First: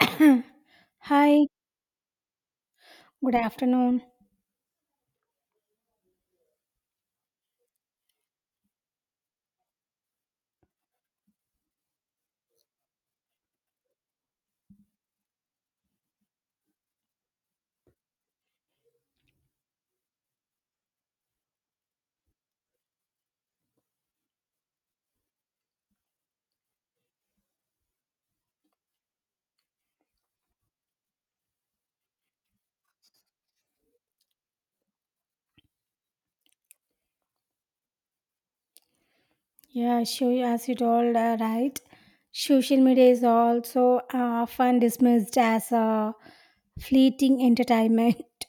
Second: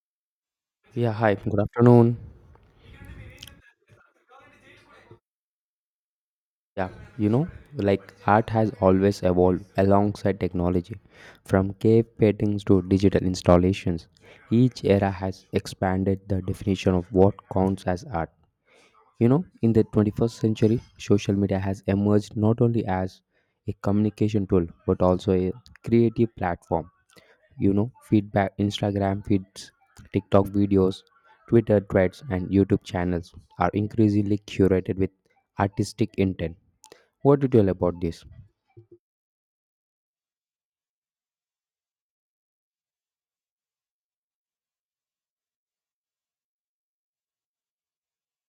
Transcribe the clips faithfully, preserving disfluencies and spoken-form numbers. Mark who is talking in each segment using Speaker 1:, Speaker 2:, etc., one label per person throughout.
Speaker 1: Yeah, hi,
Speaker 2: Hi,
Speaker 1: good afternoon.
Speaker 2: good afternoon.
Speaker 1: Yeah, you know, like art has always evolved alongside technology. From cave paintings to digital installations, each era has expanded the definition of what counts as art. You know, in the twenty-first century, social media has emerged not only as a communication tool but also a creative platform. You know feedback, Instagram feeds, TikTok videos, Twitter threads and YouTube channels are increasingly curated with artistic intent. What do you tell about this?
Speaker 2: Yeah, sure, as you told, uh, right? Social media is also uh, often dismissed as a fleeting entertainment.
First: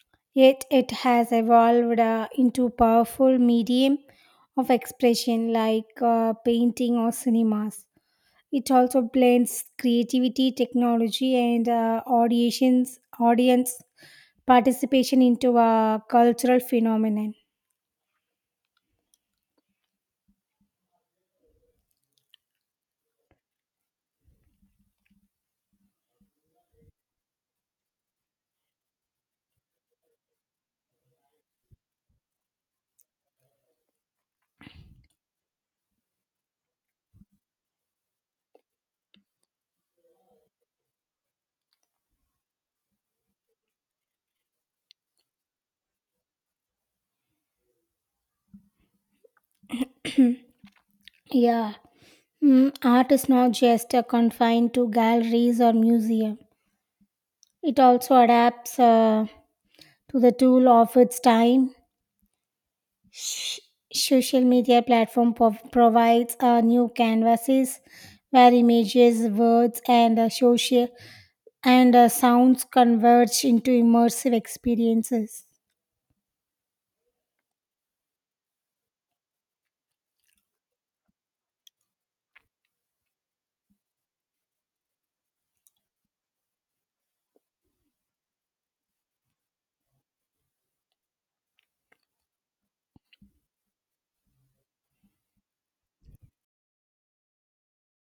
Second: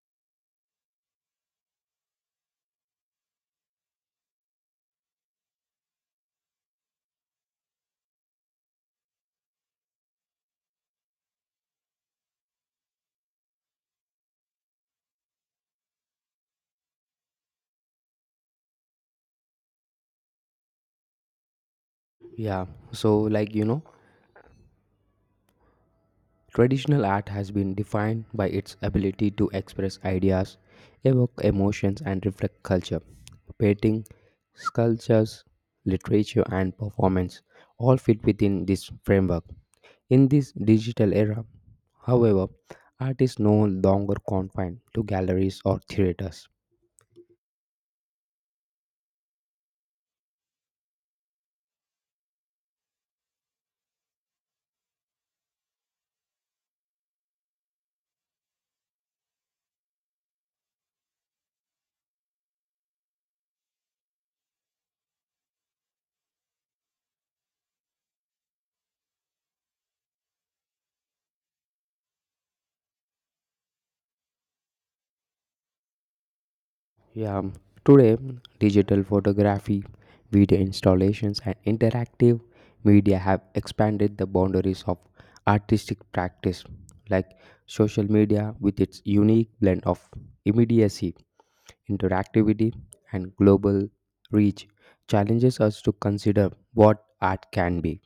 Speaker 2: Yet it has evolved uh, into powerful medium of expression like uh, painting or cinemas. It also blends creativity, technology, and uh, auditions, audience participation into a cultural phenomenon.
Speaker 1: yeah so like you know Traditional art has been defined by its ability to express ideas, evoke emotions, and reflect culture. Painting, sculptures, literature, and performance all fit within this framework. In this digital era, however, art is no longer confined to galleries or theaters.
Speaker 2: Yeah. Mm, art is not just uh, confined to galleries or museums. It also adapts uh, to the tool of its time. Sh- social media platform pov- provides uh, new canvases where images, words, and uh, social and uh, sounds converge into immersive experiences.
Speaker 1: Yeah, um, Today digital photography, video installations, and interactive media have expanded the boundaries of artistic practice, like social media with its unique blend of immediacy, interactivity, and global reach, challenges us to consider what art can be.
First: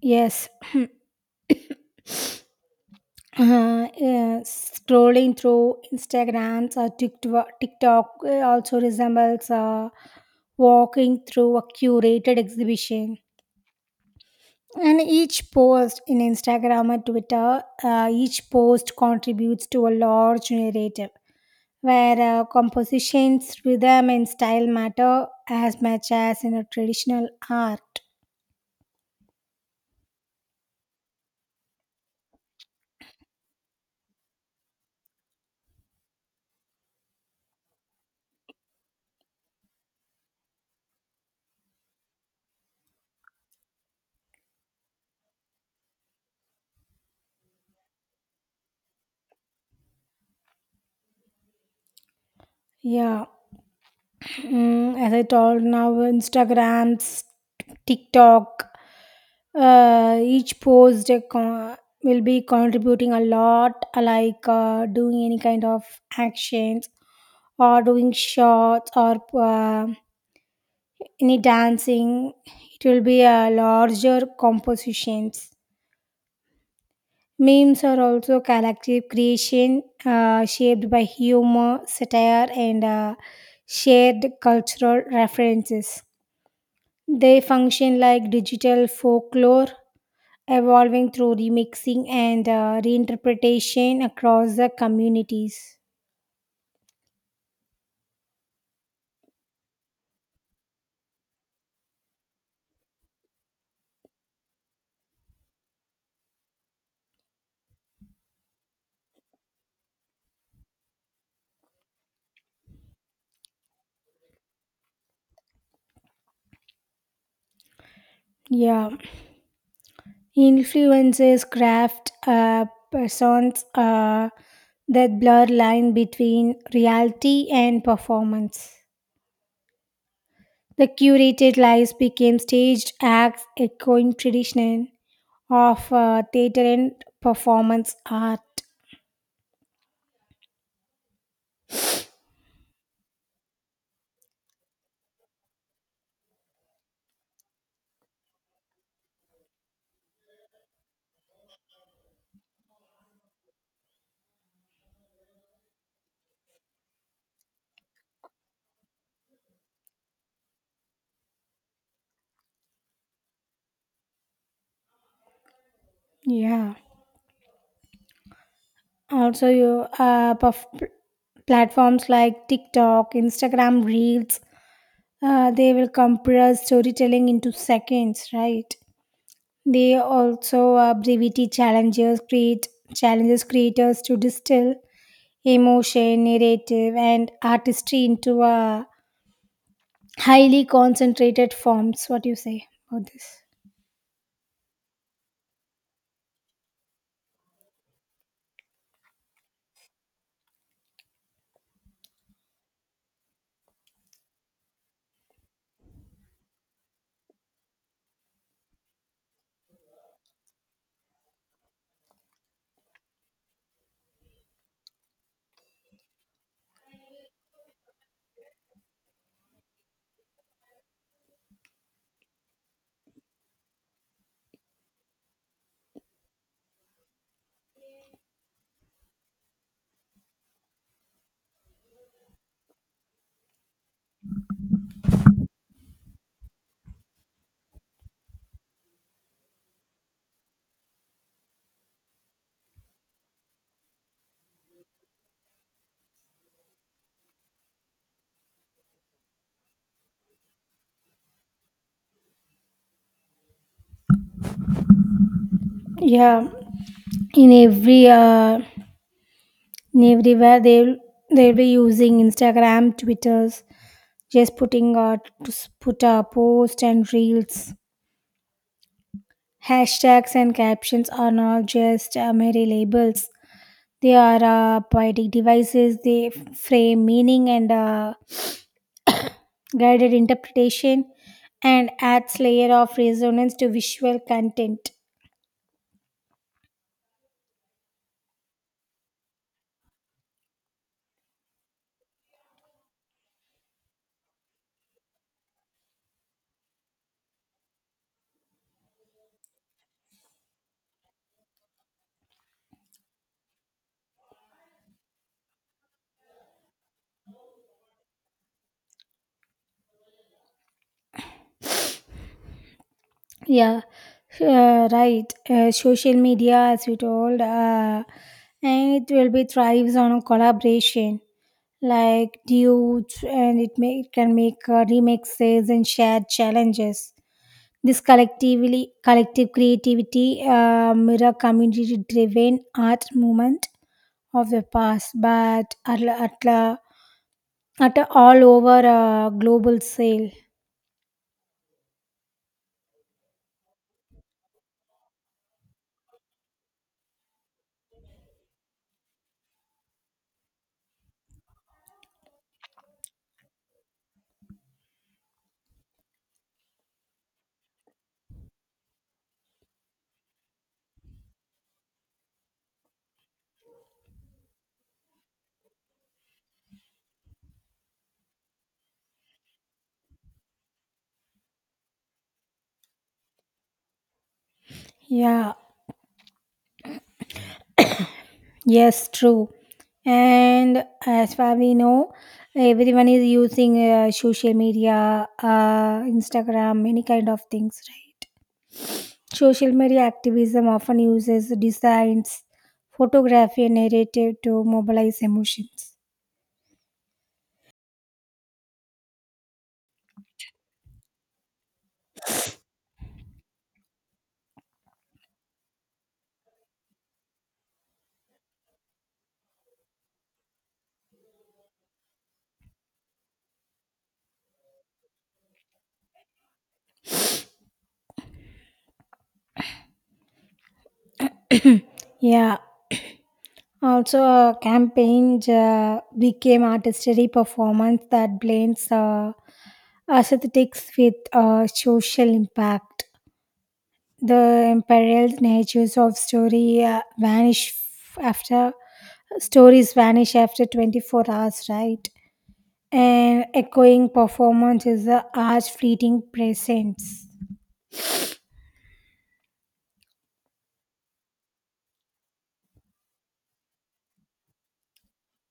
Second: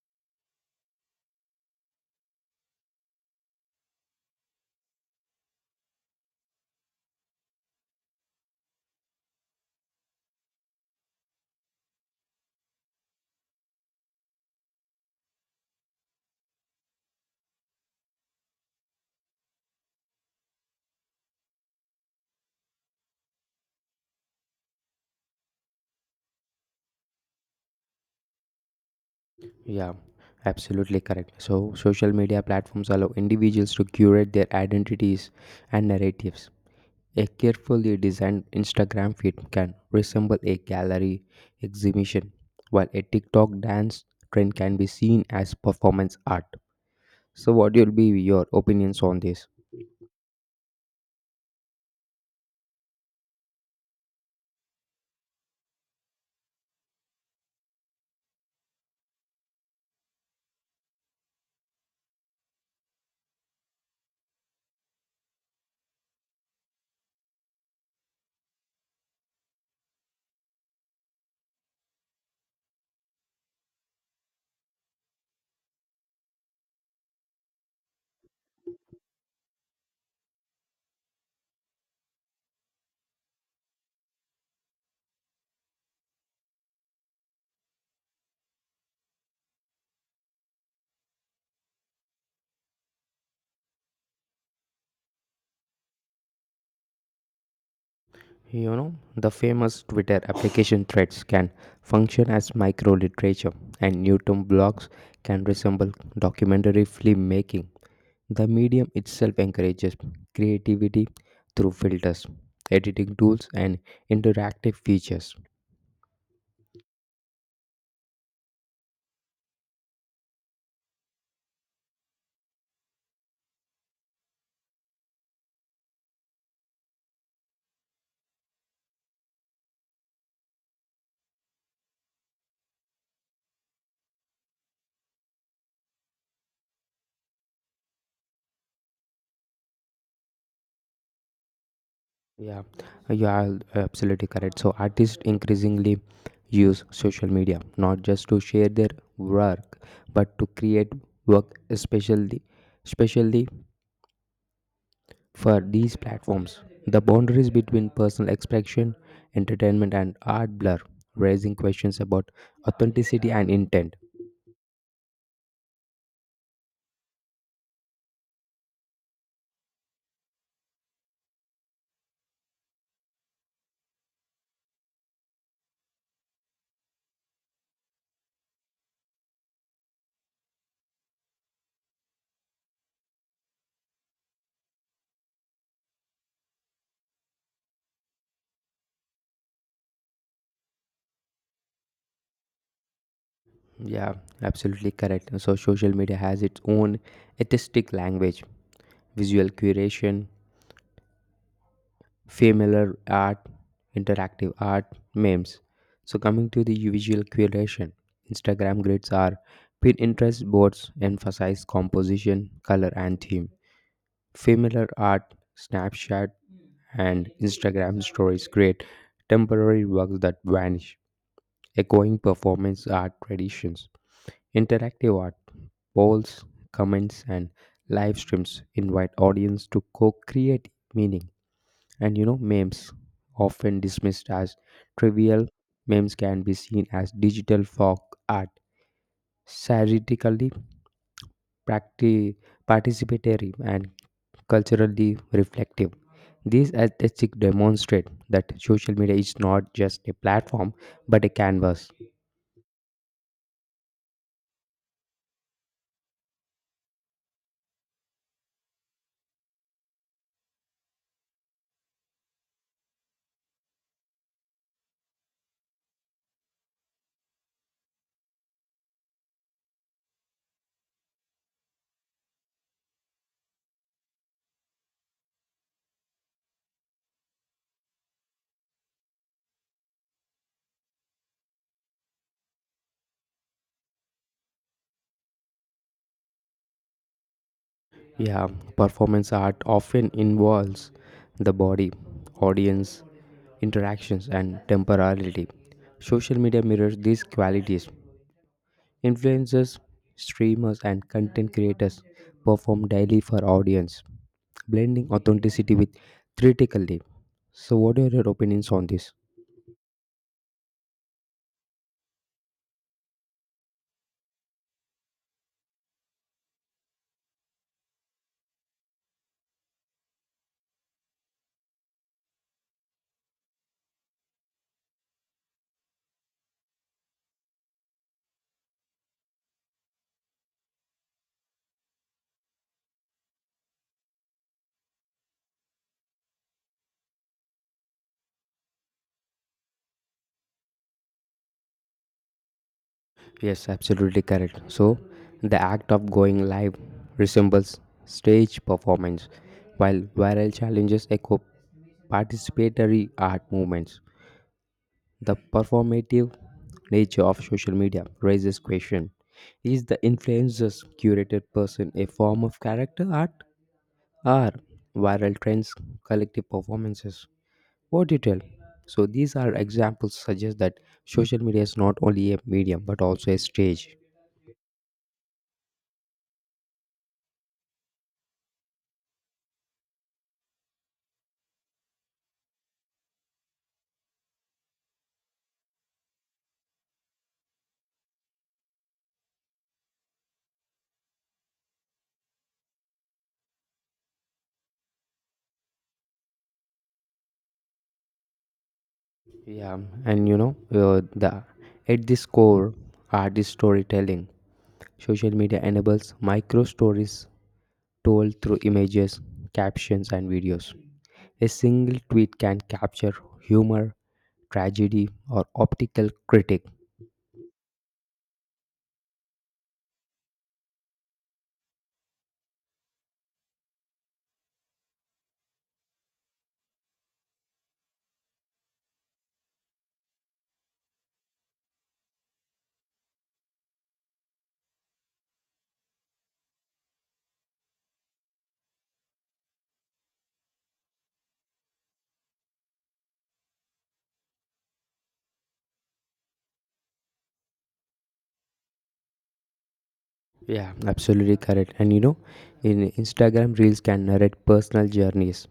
Speaker 2: Yes. uh, yeah, scrolling through Instagrams or TikTok, TikTok uh, also resembles uh, walking through a curated exhibition. And each post in Instagram or Twitter, uh, each post contributes to a large narrative where uh, compositions, rhythm, and style matter as much as in a traditional art.
Speaker 1: Yeah, absolutely correct. So, social media platforms allow individuals to curate their identities and narratives. A carefully designed Instagram feed can resemble a gallery exhibition, while a TikTok dance trend can be seen as performance art. So, what will be your opinions on this?
Speaker 2: Yeah. Mm, as I told now, Instagrams, TikTok, uh, each post a con- will be contributing a lot, uh, like uh, doing any kind of actions or doing shots or uh, any dancing. It will be a larger compositions. Memes are also collective creation uh, shaped by humor, satire, and uh, shared cultural references. They function like digital folklore, evolving through remixing and uh, reinterpretation across the communities.
Speaker 1: You know, the famous Twitter application threads can function as micro literature, and Newton blogs can resemble documentary film making. The medium itself encourages creativity through filters, editing tools, and interactive features.
Speaker 2: Yeah, influences craft uh, persons uh, that blur line between reality and performance. The curated lives became staged acts echoing tradition of uh, theater and performance art.
Speaker 1: Yeah, you are absolutely correct. So artists increasingly use social media not just to share their work but to create work especially especially for these platforms. The boundaries between personal expression, entertainment and art blur, raising questions about authenticity and intent.
Speaker 2: Yeah. Also, you uh, puff- platforms like TikTok, Instagram reels, uh, they will compress storytelling into seconds, right? They also, uh, brevity challenges create challenges creators to distill emotion, narrative, and artistry into a highly concentrated forms. What do you say about this?
Speaker 1: Yeah, absolutely correct. So social media has its own artistic language, visual curation, familiar art, interactive art, memes. So, coming to the visual curation, Instagram grids are Pinterest boards emphasize composition, color, and theme. Familiar art, Snapchat, and Instagram stories create temporary works that vanish, echoing performance art traditions. Interactive art, polls, comments, and live streams invite audience to co create meaning. And you know, memes, often dismissed as trivial, memes can be seen as digital folk art, satirically practi- participatory and culturally reflective. These aesthetics demonstrate that social media is not just a platform but a canvas.
Speaker 2: Yeah, in every uh, in everywhere, they'll they'll be using Instagram, Twitters, just putting out put a post and reels. Hashtags and captions are not just uh, mere labels. They are uh, poetic devices. They frame meaning and, uh, guided interpretation, and adds layer of resonance to visual content.
Speaker 1: Yeah, performance art often involves the body, audience, interactions, and temporality. Social media mirrors these qualities. Influencers, streamers, and content creators perform daily for audience, blending authenticity with criticality. So, what are your opinions on this?
Speaker 2: Yeah, uh, right. Uh, social media, as we told, uh, and it will be thrives on collaboration, like dudes, and it, may, it can make uh, remixes and shared challenges. This collectively collective creativity uh, mirror community driven art movement of the past, but at, la- at, la- at a all over uh, global sale.
Speaker 1: Yes, absolutely correct. So, the act of going live resembles stage performance, while viral challenges echo participatory art movements. The performative nature of social media raises question: Is the influencer's curated person a form of character art, are viral trends, collective performances, O T T L. So these are examples suggest that social media is not only a medium but also a stage.
Speaker 2: Yeah. Yes, true. And as far we know, everyone is using uh, social media, uh, Instagram, many kind of things, right? Social media activism often uses designs, photography, and narrative to mobilize emotions.
Speaker 1: Yeah, and you know uh, The at this core artist storytelling. Social media enables micro stories told through images, captions, and videos. A single tweet can capture humor, tragedy, or optical critic.
Speaker 2: Yeah. Also, uh, campaigns uh, became artistry performance that blends uh, aesthetics with uh, social impact. The imperiled natures of story uh, vanish f- after stories vanish after twenty-four hours, right? And echoing performance is the art's fleeting presence.
Speaker 1: Yeah, absolutely correct. And you know, in Instagram reels can narrate personal journeys.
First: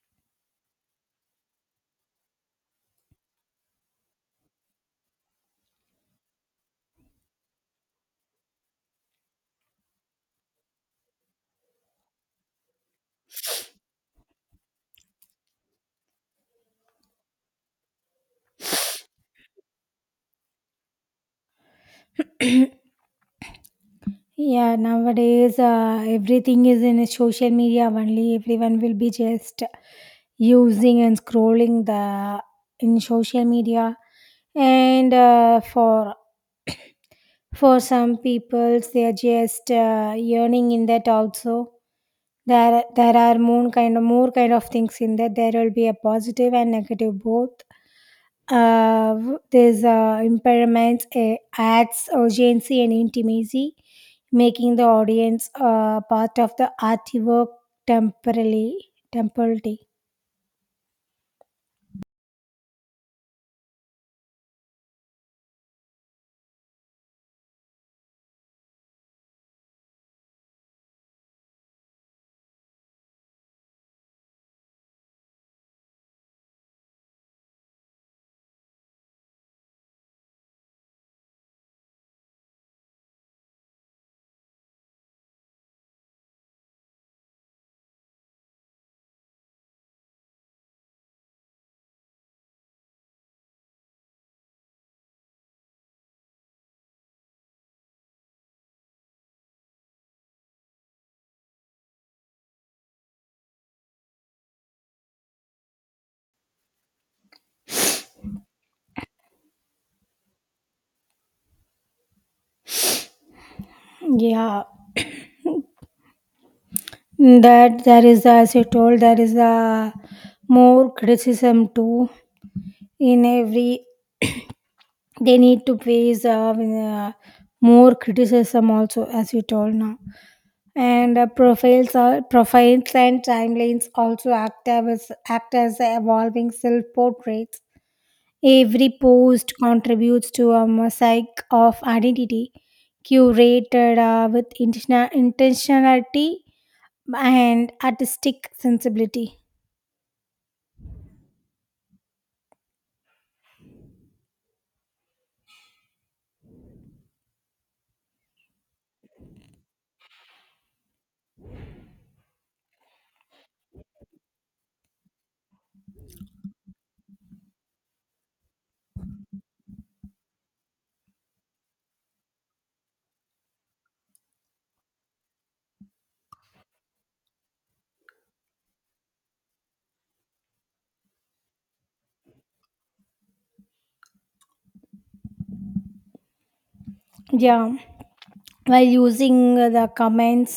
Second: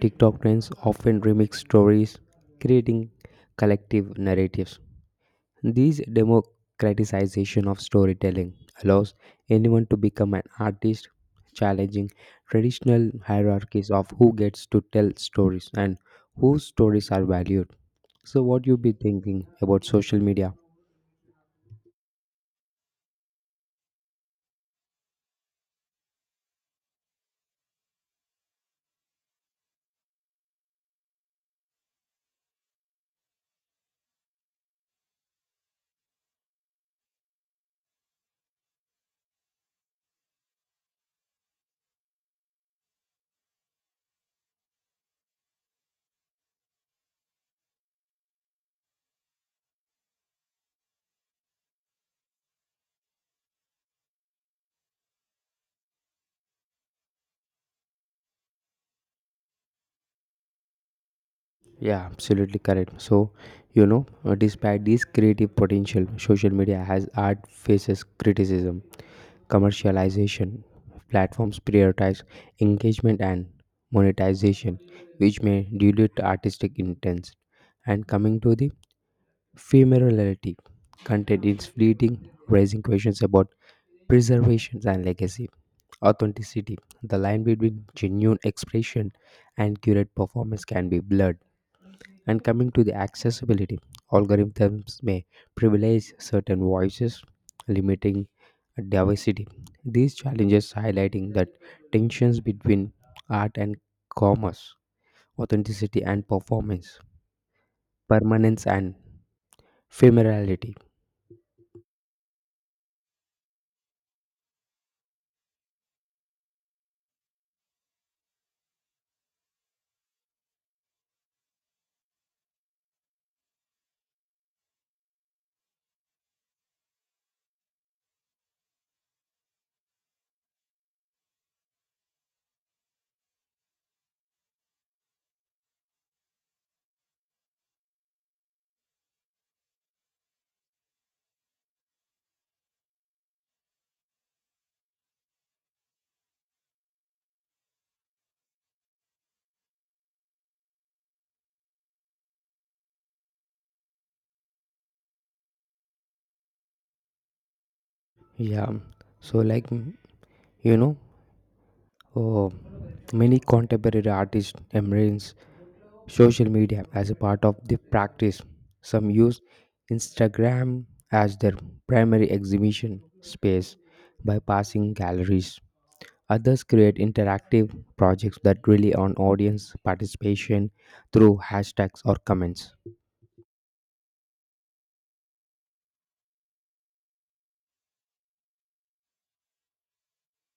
Speaker 1: TikTok trends often remix stories, creating collective narratives. This democratization of storytelling allows anyone to become an artist, challenging traditional hierarchies of who gets to tell stories and whose stories are valued. So, what you be thinking about social media?
Speaker 2: Yeah, nowadays uh, everything is in social media only. Everyone will be just using and scrolling the in social media, and uh, for For some people, they are just uh, yearning in that also. There, there are more kind of more kind of things in that. There will be a positive and negative both. Uh, there's uh, impairments, uh, adds urgency and intimacy, making the audience uh, part of the artwork temporarily, temporarily.
Speaker 1: Yeah, absolutely correct. So, you know, uh, despite this creative potential, social media has art faces criticism, commercialization. Platforms prioritize engagement and monetization, which may dilute artistic intent. And coming to the ephemerality, content is fleeting, raising questions about preservation and legacy, authenticity. The line between genuine expression and curated performance can be blurred, and coming to the accessibility, algorithms may privilege certain voices, limiting diversity. These challenges highlighting that tensions between art and commerce, authenticity and performance, permanence and ephemerality.
Speaker 2: Yeah, that there is, as you told, there is a more criticism too. In every, they need to face, uh, uh, more criticism also, as you told now. And uh, profiles are profiles, and timelines also act as act as evolving self portraits. Every post contributes to a mosaic of identity, curated uh, with intentional intentionality and artistic sensibility.
Speaker 1: Yeah, so like mm, you know, uh, Many contemporary artists embrace social media as a part of the practice. Some use Instagram as their primary exhibition space by passing galleries. Others create interactive projects that rely on audience participation through hashtags or comments.
Speaker 2: Yeah, while using the comments,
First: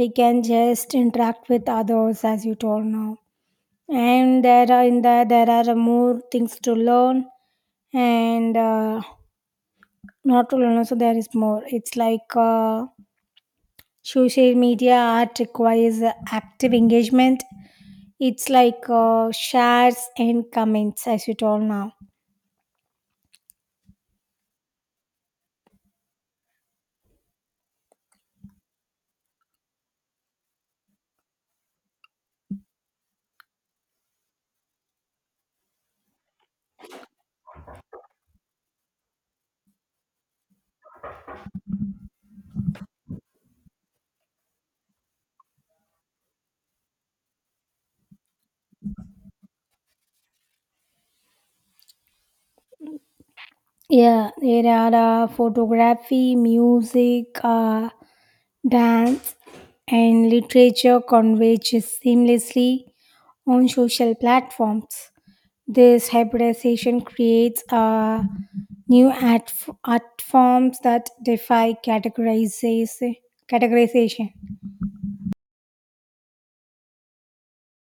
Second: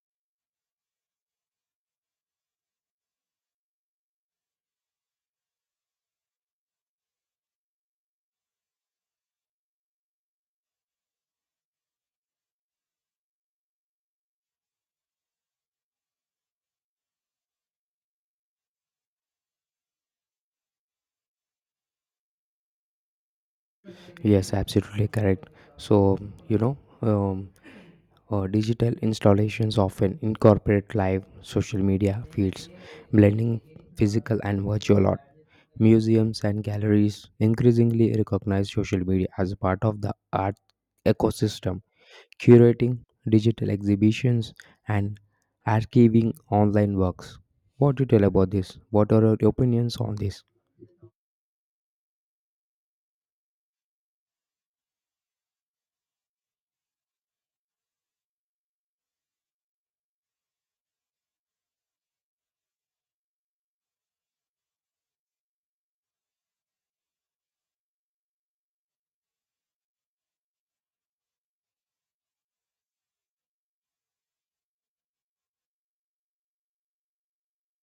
Speaker 2: we can just interact with others, as you told now. And there are in there there are more things to learn, and uh, not to learn also. There is more. It's like uh, social media art requires active engagement. It's like uh, shares and comments, as you told now.
Speaker 1: Yes, absolutely correct. So, you know, um, uh, digital installations often incorporate live social media feeds, blending physical and virtual art. Museums and galleries increasingly recognize social media as a part of the art ecosystem, curating digital exhibitions and archiving online works. What do you tell about this? What are your opinions on this?
Speaker 2: Yeah, there are uh, photography, music, uh, dance, and literature converges seamlessly on social platforms. This hybridization creates uh, new art, f- art forms that defy categorization. categorization.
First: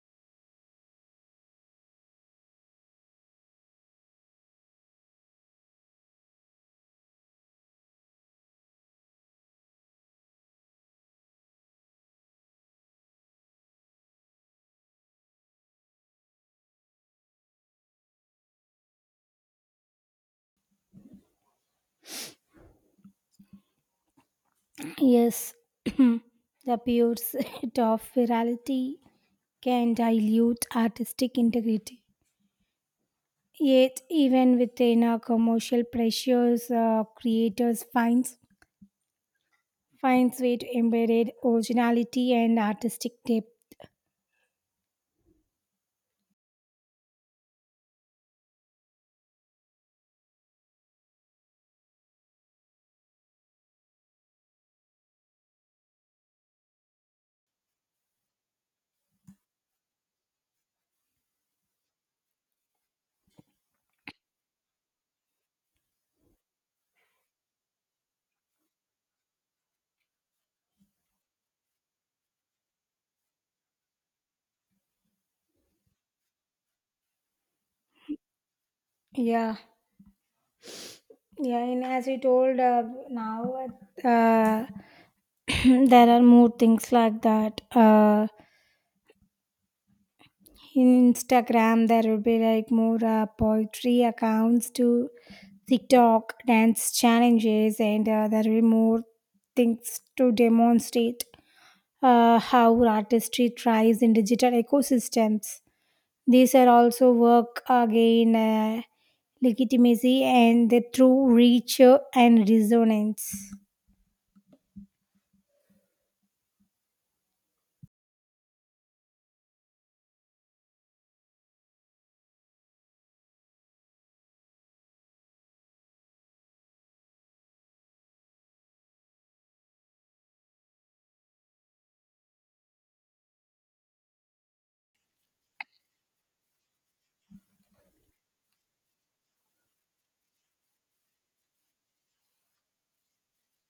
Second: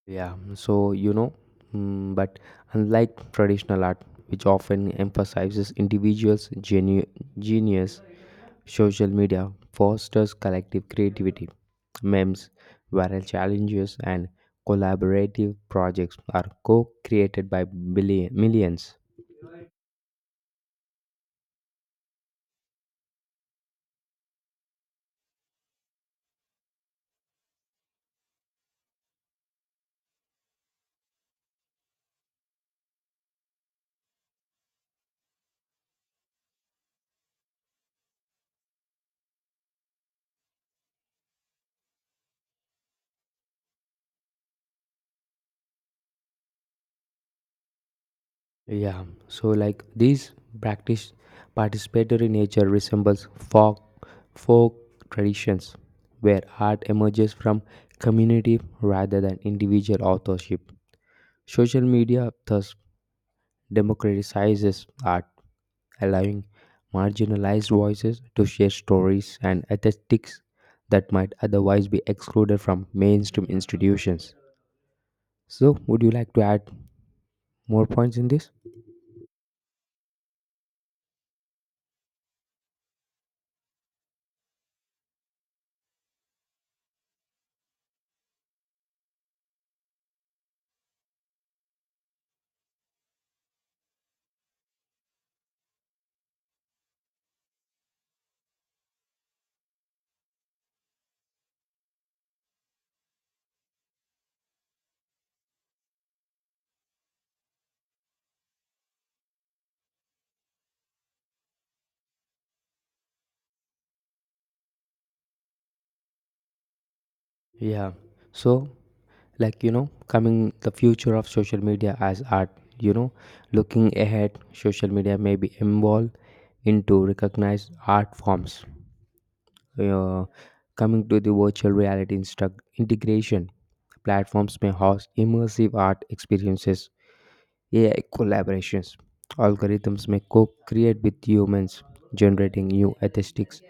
Speaker 1: Yeah, so you know, mm, but unlike traditional art, which often emphasizes individuals' genu- genius, social media fosters collective creativity. Memes, viral challenges, and collaborative projects are co created by billion, millions.
Speaker 2: Yes. The pursuit of virality can dilute artistic integrity. Yet, even within our commercial pressures, uh, creators finds finds way to embed originality and artistic depth.
Speaker 1: Yeah, so like this practice participatory nature resembles folk folk traditions where art emerges from community rather than individual authorship. Social media thus democratizes art, allowing marginalized voices to share stories and aesthetics that might otherwise be excluded from mainstream institutions. So, would you like to add more points in this?
Speaker 2: Yeah, yeah, and as we told, uh, now, uh, there are more things like that. Uh, in Instagram, there will be like more uh, poetry accounts to TikTok dance challenges, and uh, there will be more things to demonstrate uh, how artistry thrives in digital ecosystems. These are also work again uh, legitimacy and the true reach and resonance.
Speaker 1: Yeah. So, like you know, Coming the future of social media as art, you know, looking ahead, social media may be involved into recognized art forms. Uh, Coming to the virtual reality instru- integration, platforms may host immersive art experiences, A I collaborations. Algorithms may co create with humans, generating new aesthetics.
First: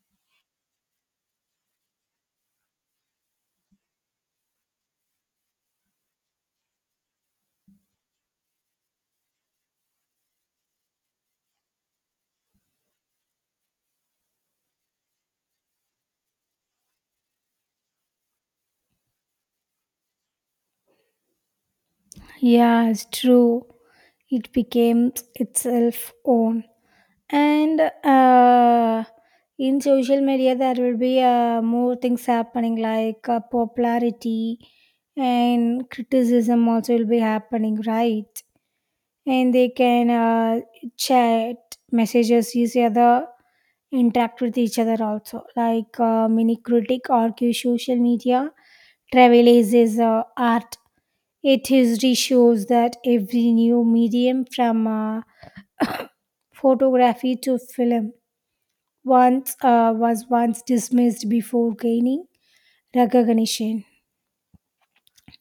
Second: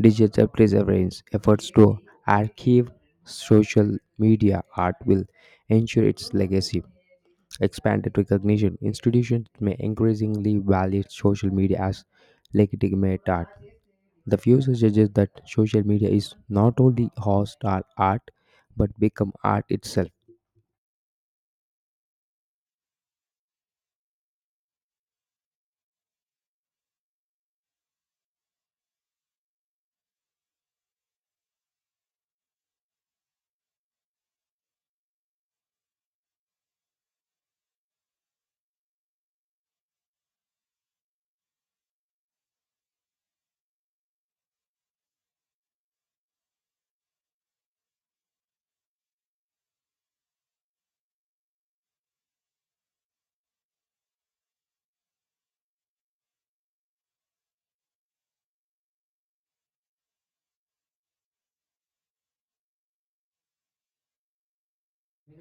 Speaker 1: Digital preservance efforts to archive social media art will ensure its legacy. Expanded recognition institutions may increasingly value social media as legitimate art. The view suggests that social media is not only host our art but become art itself.
Speaker 2: Yeah, it's true. It became itself own. And uh, in social media, there will be uh, more things happening, like uh, popularity and criticism also will be happening, right? And they can uh, chat messages each other, interact with each other also. Like uh, mini critic argue social media travelizes uh, art. It history shows that every new medium, from uh, photography to film, once uh, was once dismissed before gaining recognition.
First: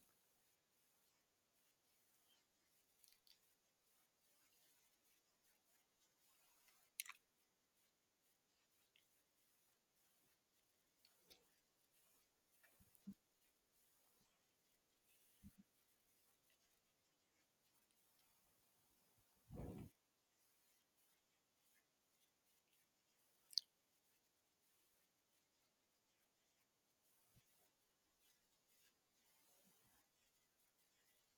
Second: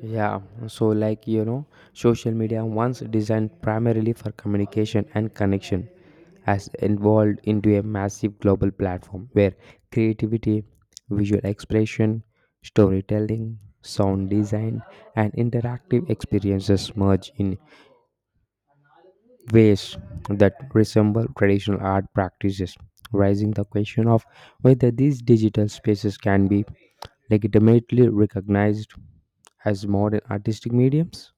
Speaker 1: Yeah, so like you know, Social media once designed primarily for communication and connection has evolved into a massive global platform where creativity, visual expression, storytelling, sound design, and interactive experiences merge in ways that resemble traditional art practices, raising the question of whether these digital spaces can be legitimately recognized as modern artistic mediums?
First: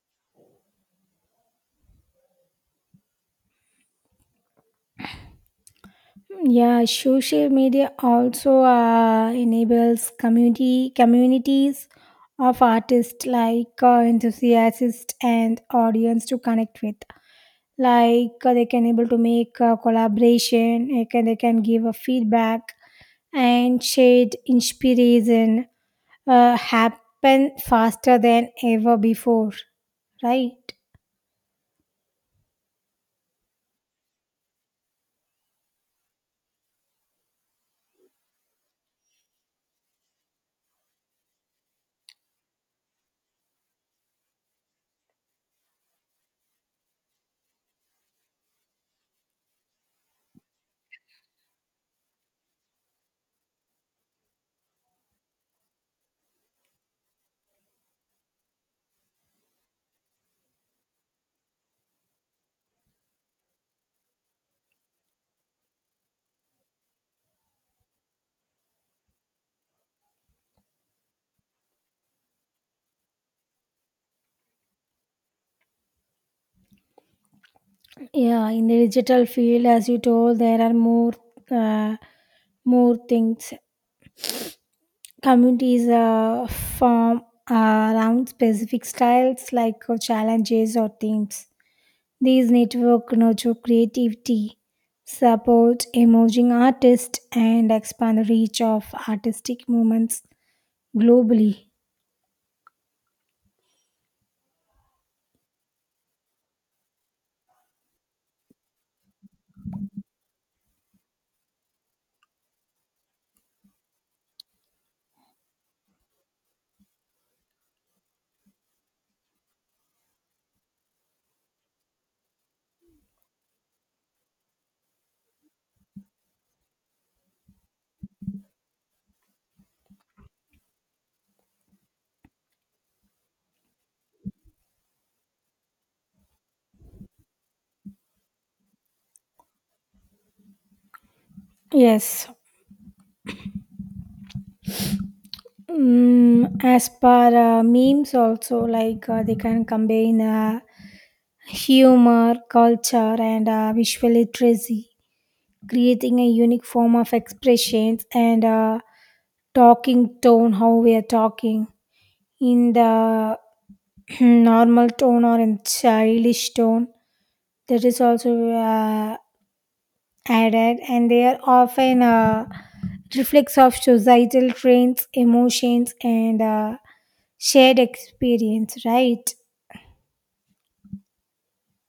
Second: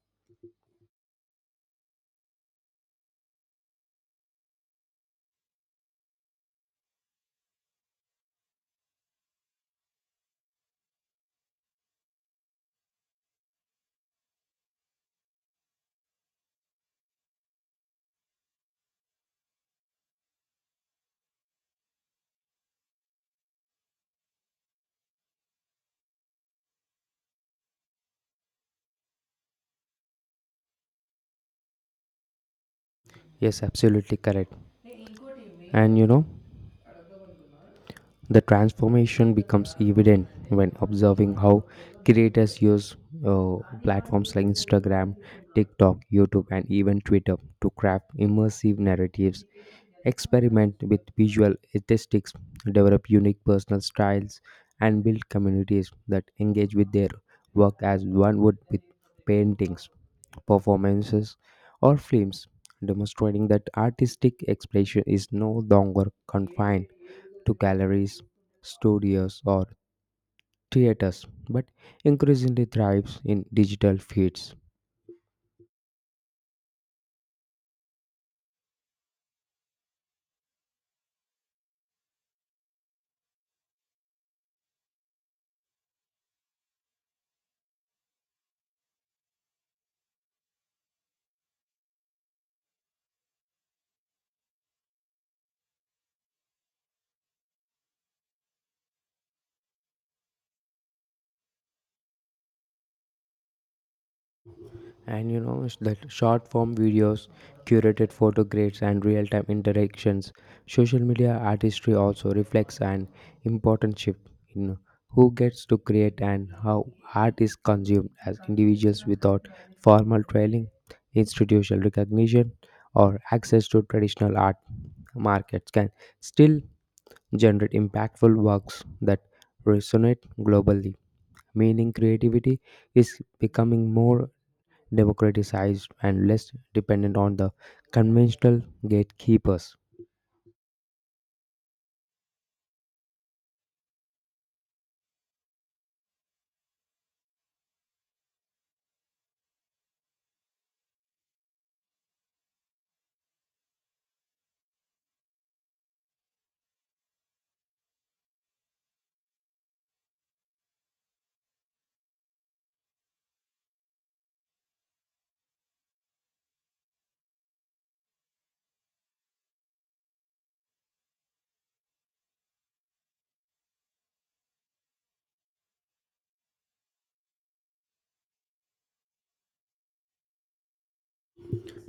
Speaker 2: Yeah, social media also uh, enables community communities of artists, like uh, enthusiasts and audience to connect with. Like uh, they can able to make a collaboration. They can, they can give a feedback, and shared inspiration uh, happen faster than ever before, right?
Speaker 1: Yes, absolutely correct. And you know, the transformation becomes evident when observing how creators use uh, platforms like Instagram, TikTok, YouTube, and even Twitter to craft immersive narratives. Experiment with visual aesthetics, develop unique personal styles, and build communities that engage with their work as one would with paintings, performances, or films, demonstrating that artistic expression is no longer confined to galleries, studios, or theaters, but increasingly thrives in digital feeds.
Speaker 2: Yeah, in the digital field, as you told, there are more uh, more things. Communities uh, form uh, around specific styles, like uh, challenges or themes. These network nurture creativity, support emerging artists, and expand the reach of artistic movements globally.
Speaker 1: And you know sh- That short form videos, curated photo grids, and real time interactions. Social media artistry also reflects an important shift in who gets to create and how art is consumed as individuals without formal training, institutional recognition, or access to traditional art markets can still generate impactful works that resonate globally. Meaning, creativity is becoming more democratized, and less dependent on the conventional gatekeepers.
Speaker 2: Yes. Mm, as per uh, memes also, like uh, they can combine uh, humor, culture, and uh, visual literacy, creating a unique form of expressions, and uh, talking tone, how we are talking in the normal tone or in childish tone. That is also uh, added, and they are often uh, reflex of societal trends, emotions, and uh, shared experience, right?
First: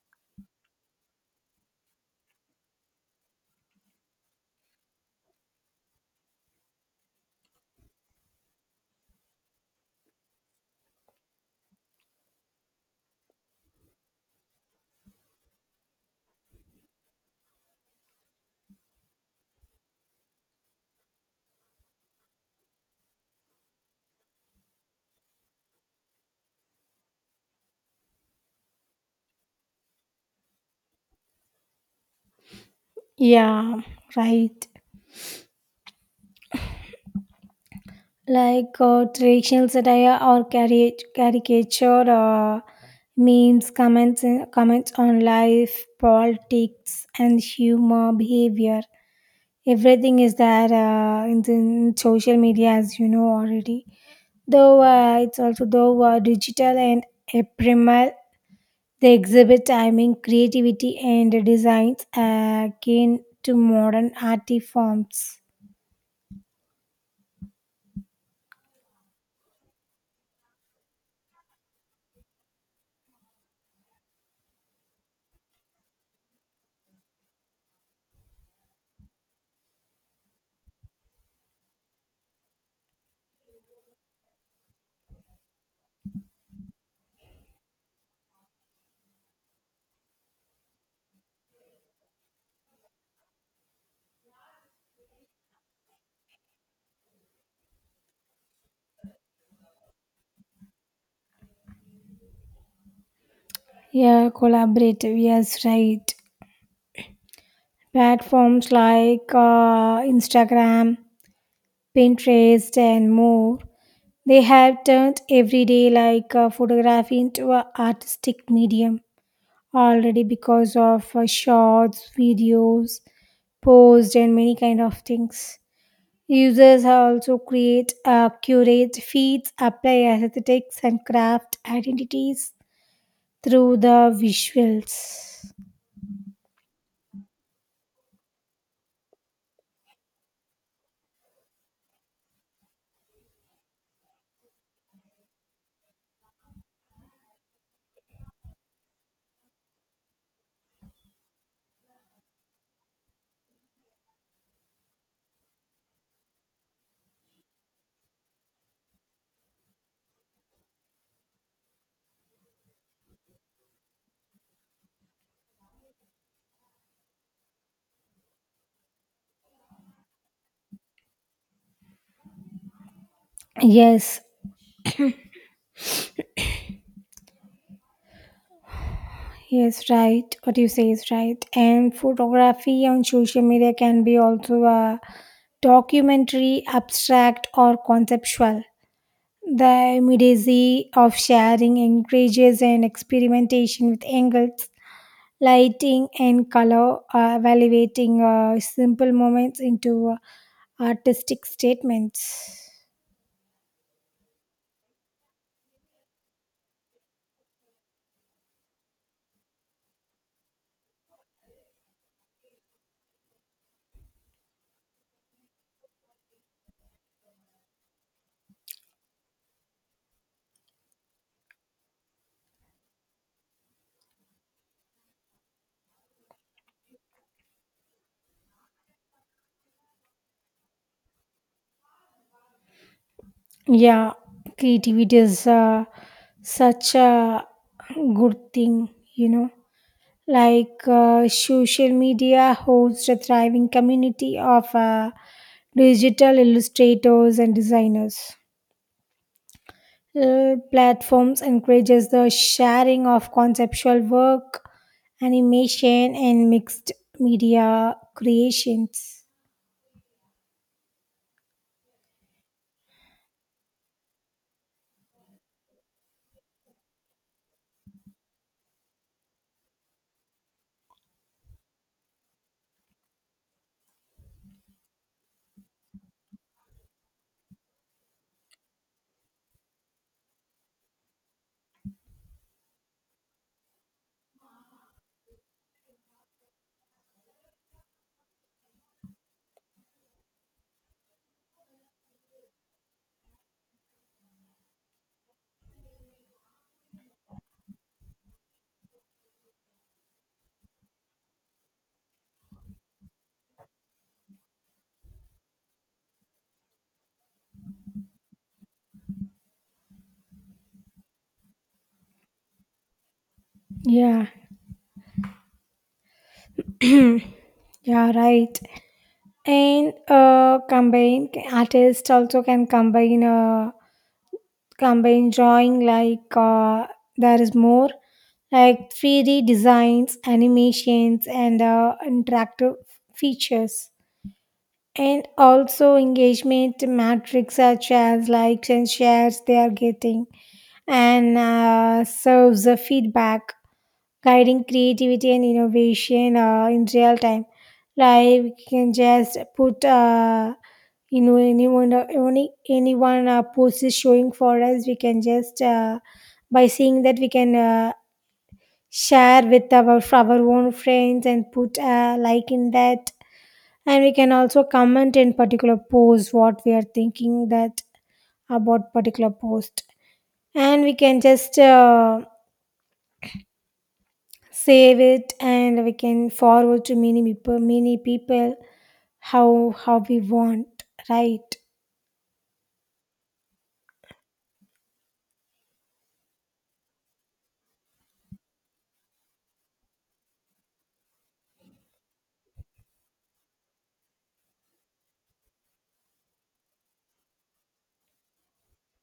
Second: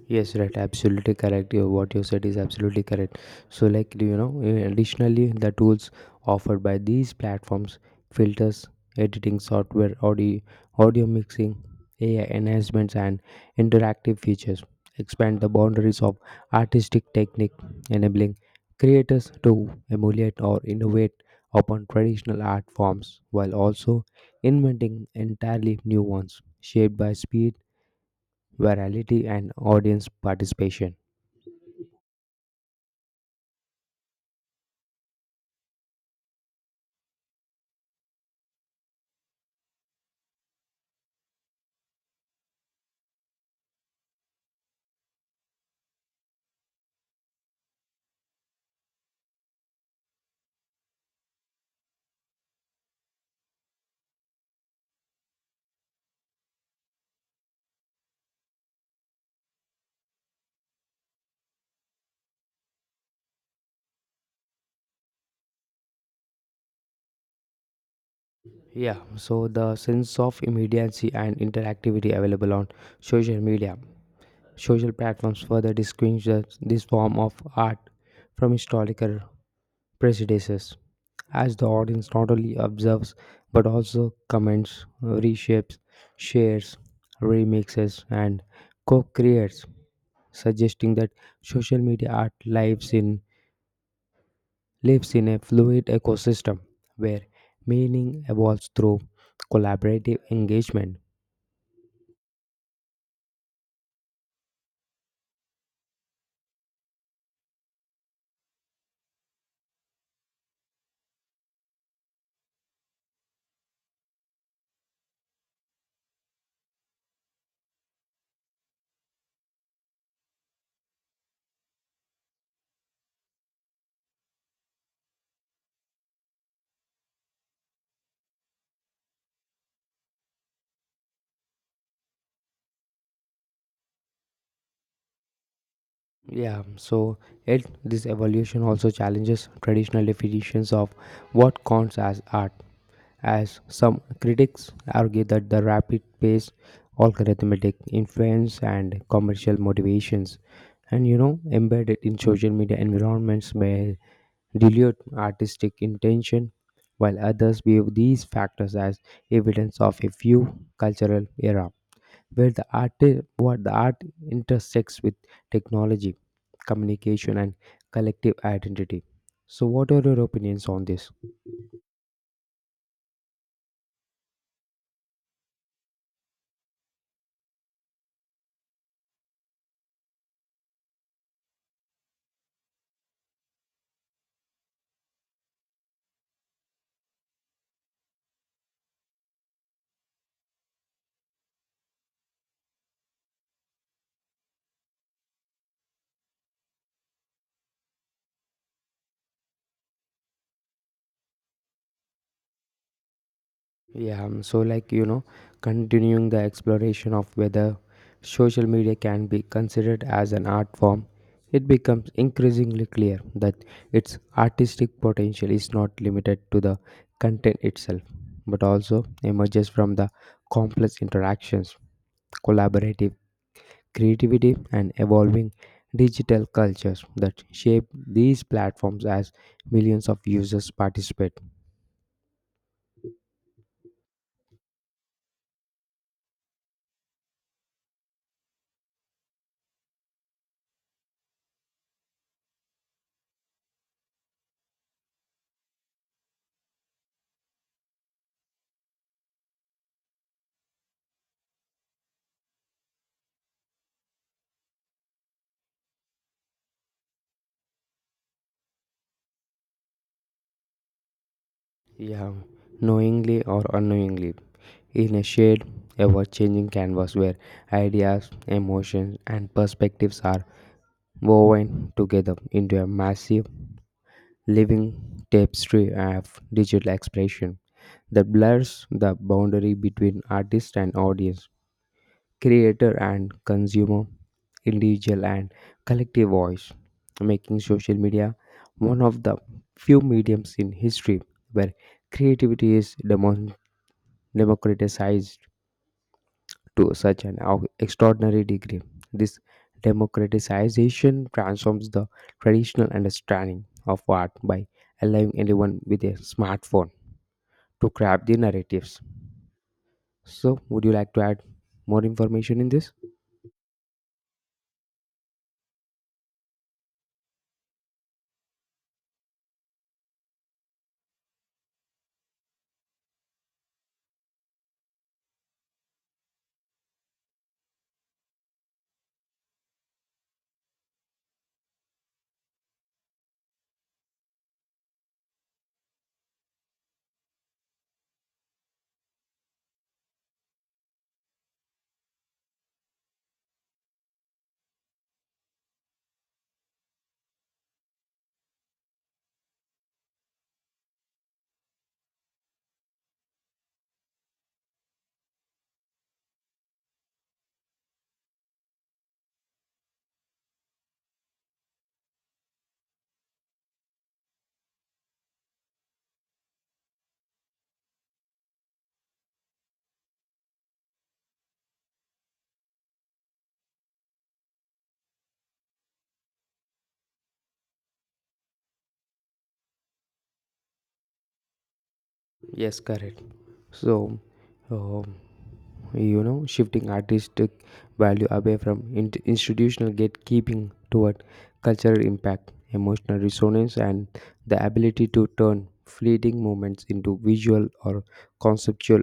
Speaker 1: Yes, right. Absolutely correct. Yeah, what you said is absolutely correct. So, like you know, eh, additionally, the tools offered by these platforms, filters, editing software, audio, audio mixing, A I enhancements, and interactive features, expand the boundaries of artistic technique, enabling creators to emulate or innovate upon traditional art forms while also inventing entirely new ones shaped by speed, virality and audience participation.
Speaker 2: Yeah, right. Like uh, traditional satire or cari- caricature. Uh, memes comments, uh, comments on life, politics, and humor behavior. Everything is there, uh, in, the- in social media, as you know already. Though uh, it's also, though uh, digital and ephemeral, they exhibit timing, creativity, and designs akin to modern art forms.
Speaker 1: Yeah, so the sense of immediacy and interactivity available on social media. Social platforms further distinguish this this form of art from historical prejudices, as the audience not only observes but also comments, reshapes, shares, remixes, and co-creates, suggesting that social media art lives in lives in a fluid ecosystem where meaning evolves through collaborative engagement.
Speaker 2: Yeah, collaborative, yes, right. Platforms like uh, Instagram, Pinterest, and more. They have turned everyday like uh, photography into an artistic medium already, because of uh, shots, videos, posts, and many kind of things. Users also create, uh, curate feeds, apply aesthetics, and craft identities through the visuals.
Speaker 1: Yeah, so it This evolution also challenges traditional definitions of what counts as art, as some critics argue that the rapid pace, algorithmic influence, and commercial motivations, and you know, embedded in social media environments may dilute artistic intention, while others view these factors as evidence of a few cultural era where the art what the art intersects with technology, communication and collective identity. So what are your opinions on this?
Speaker 2: Yes, yes, right. What you say is right. And photography on social media can be also a documentary, abstract, or conceptual. The immediacy of sharing encourages and experimentation with angles, lighting, and color, uh, evaluating uh, simple moments into uh, artistic statements.
Speaker 1: yeah um, so like you know Continuing the exploration of whether social media can be considered as an art form, it becomes increasingly clear that its artistic potential is not limited to the content itself but also emerges from the complex interactions, collaborative creativity, and evolving digital cultures that shape these platforms as millions of users participate.
Speaker 2: Yeah, creativity is uh, such a good thing, you know. Like uh, social media hosts a thriving community of uh, digital illustrators and designers. Uh, platforms encourages the sharing of conceptual work, animation, and mixed media creations.
Speaker 1: Yeah, knowingly or unknowingly, in a shared, ever changing canvas where ideas, emotions, and perspectives are woven together into a massive, living tapestry of digital expression that blurs the boundary between artist and audience, creator and consumer, individual and collective voice, making social media one of the few mediums in history where creativity is demon- democratized to such an au- extraordinary degree. This democratization transforms the traditional understanding of art by allowing anyone with a smartphone to craft the narratives. So, would you like to add more information in this?
Speaker 2: Yeah. Yeah, right. And uh combine artists also can combine, uh, combine drawing, like uh, there is more, like three D designs, animations, and uh, interactive features. And also engagement metrics, such as likes and shares they are getting, and uh, serves the feedback, guiding creativity and innovation uh, in real time. Like we can just put, uh, you know anyone any anyone uh, post is showing for us, we can just, uh, by seeing that, we can uh, share with our our own friends and put a like in that, and we can also comment in particular post what we are thinking that about particular post, and we can just. Uh, save it, and we can forward to many people many people how how we want, right?
Speaker 1: Yes, correct. So, um, you know, shifting artistic value away from in- institutional gatekeeping toward cultural impact, emotional resonance, and the ability to turn fleeting moments into visual or conceptual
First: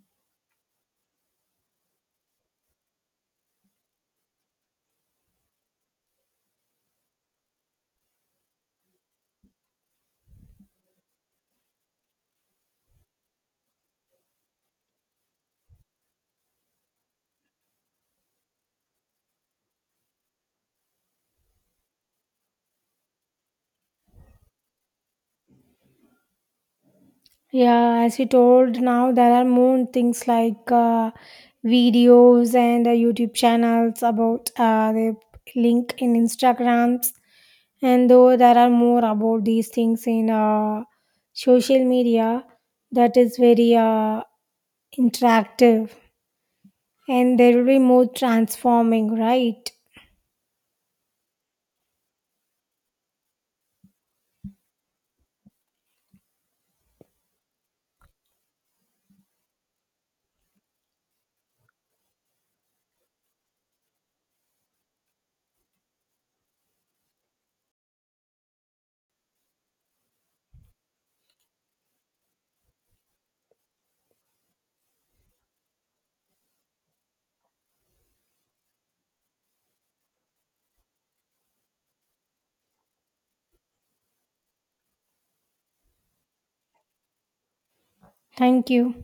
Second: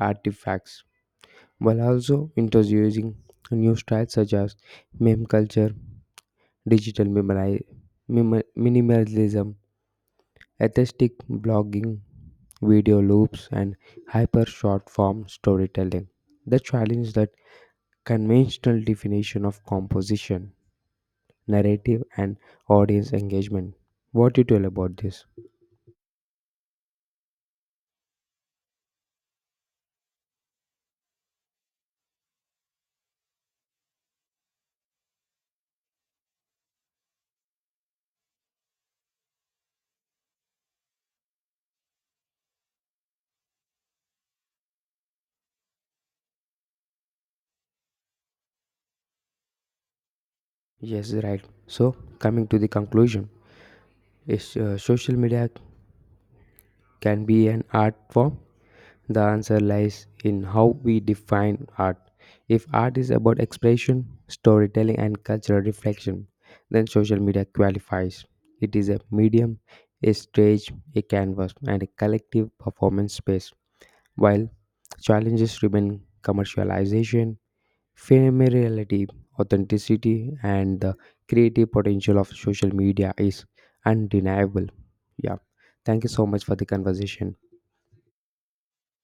Speaker 1: artifacts, while also introducing new styles such as meme culture, digital memori- mem- minimalism, aesthetic blogging, video loops, and hyper short form storytelling. The challenge that conventional definition of composition, narrative, and audience engagement. What you tell about this?
Speaker 2: Yeah, as you told now, there are more things like uh, videos and uh, YouTube channels about uh, the link in Instagrams, and though there are more about these things in uh, social media, that is very uh, interactive, and there will be more transforming, right?
Speaker 1: Yes, right. So, coming to the conclusion, is uh, social media can be an art form. The answer lies in how we define art. If art is about expression, storytelling, and cultural reflection, then social media qualifies. It is a medium, a stage, a canvas, and a collective performance space. While challenges remain commercialization, familiarity, authenticity, and the creative potential of social media is undeniable. Yeah. Thank you so much for the conversation.
Speaker 2: Thank you.